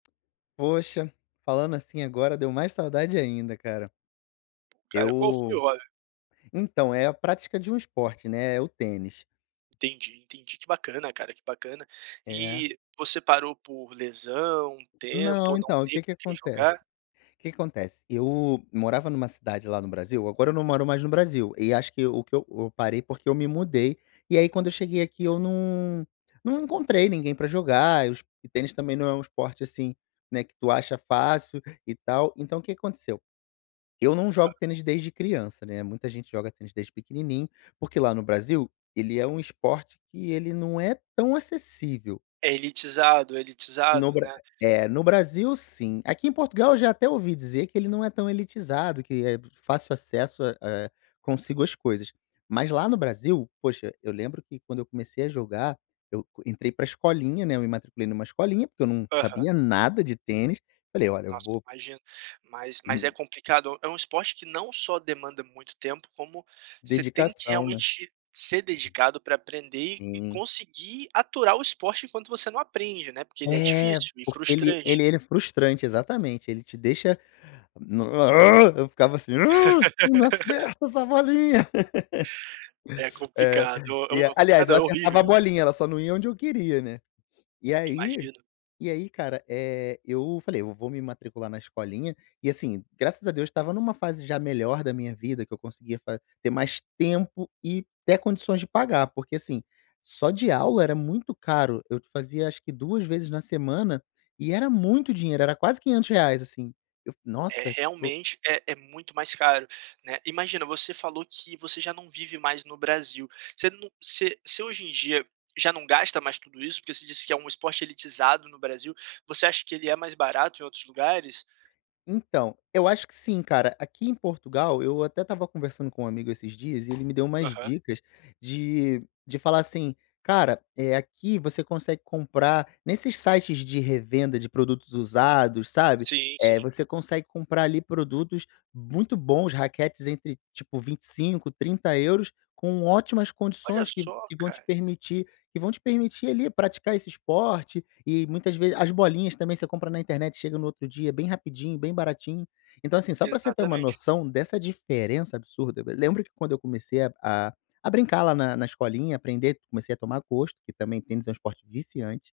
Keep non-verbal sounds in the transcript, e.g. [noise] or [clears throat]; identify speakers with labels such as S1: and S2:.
S1: Poxa, falando assim agora, deu mais saudade ainda, cara.
S2: Cara, qual foi o
S1: Eu
S2: hobby?
S1: então, é a prática de um esporte, né, é o tênis.
S2: Entendi, entendi. Que bacana cara, que bacana.
S1: É.
S2: E você parou por lesão, tempo
S1: Não,
S2: ou não
S1: então,
S2: ter
S1: que que
S2: com quem
S1: acontece
S2: jogar?
S1: que que acontece, eu morava numa cidade lá no Brasil, agora eu não moro mais no Brasil, e acho que o que eu eu parei, porque eu me mudei, e aí quando eu cheguei aqui eu não não encontrei ninguém pra jogar, os e tênis também não é um esporte, assim, né, que tu acha fácil, e tal. Então o que que aconteceu, eu não
S2: Hã.
S1: jogo tênis de desde criança, né, muita gente joga tênis desde pequenininho, porque lá no Brasil, ele é um esporte que ele não é tão acessível.
S2: É elitizado,
S1: No
S2: elitizado,
S1: Bra
S2: né.
S1: é, no Brasil sim, aqui em Portugal eu já até ouvi dizer que ele não é tão elitizado, que é fácil acesso a, eh, consigo as coisas. Mas lá no Brasil, poxa, eu lembro que quando eu comecei a jogar, eu entrei para escolinha, né, eu me matriculei numa escolinha, porque eu não
S2: Aham.
S1: sabia nada de tênis, falei: "olha, eu
S2: Nossa,
S1: vou"
S2: imagino. Mas mas é
S1: [clears throat]
S2: complicado, é um esporte que não só demanda muito tempo, como você tem que,
S1: Dedicação, né.
S2: realmente, ser dedicado pra aprender e e
S1: Sim.
S2: conseguir aturar o esporte enquanto você não aprende, né, porque ele é
S1: É,
S2: difícil e
S1: porque ele
S2: frustrante.
S1: ele era frustrante, exatamente, ele te deixa, n eu ficava assim: "eu não
S2: [laughs]
S1: acerto essa bolinha". [laughs]
S2: É
S1: É,
S2: complicado,
S1: e
S2: o o
S1: a
S2: é
S1: aliás,
S2: complicado
S1: eu
S2: não, é
S1: acertava a
S2: horrível isso.
S1: bolinha, ela só não ia onde eu queria, né. E aí
S2: Imagino.
S1: e aí cara, eh, eu falei: "eu vou me matricular na escolinha" e assim, graças a Deus estava numa fase já melhor da minha vida, que eu conseguia fa ter mais tempo e até condições de pagar, porque assim, só de aula, era muito caro. Eu fazia acho que 2 vezes na semana, e era muito dinheiro, era quase R$500, assim. Eu:
S2: É,
S1: "nossa, tipo"
S2: realmente é é muito mais caro, né. Imagina, você falou que você já não vive mais no Brasil, você não você você hoje em dia já não gasta mais tudo isso? Porque você disse que é um esporte elitizado no Brasil, você acha que ele é mais barato em outros lugares?
S1: Então, eu acho que sim, cara. Aqui em Portugal, eu até estava conversando com um amigo esses dias, e ele me deu umas
S2: Aham.
S1: dicas de de falar assim: "cara, eh, aqui você consegue comprar, nesses sites de revenda de produtos usados, sabe,
S2: Sim,
S1: eh,
S2: sim.
S1: você consegue comprar ali produtos muito bons, raquetes entre tipo 25, 30 €, com ótimas
S2: Olha
S1: condições, que
S2: só
S1: que vão te
S2: cara.
S1: permitir que vão te permitir, ali, praticar esse esporte. E muitas vezes as bolinhas também, você compra na internet, chega no outro dia, bem rapidinho, bem baratinho". Então assim, só pra você ter uma
S2: Exatamente.
S1: noção dessa diferença absurda lembra que quando eu comecei a a a brincar lá na na escolinha, aprender, comecei a tomar gosto, que também tênis é um esporte viciante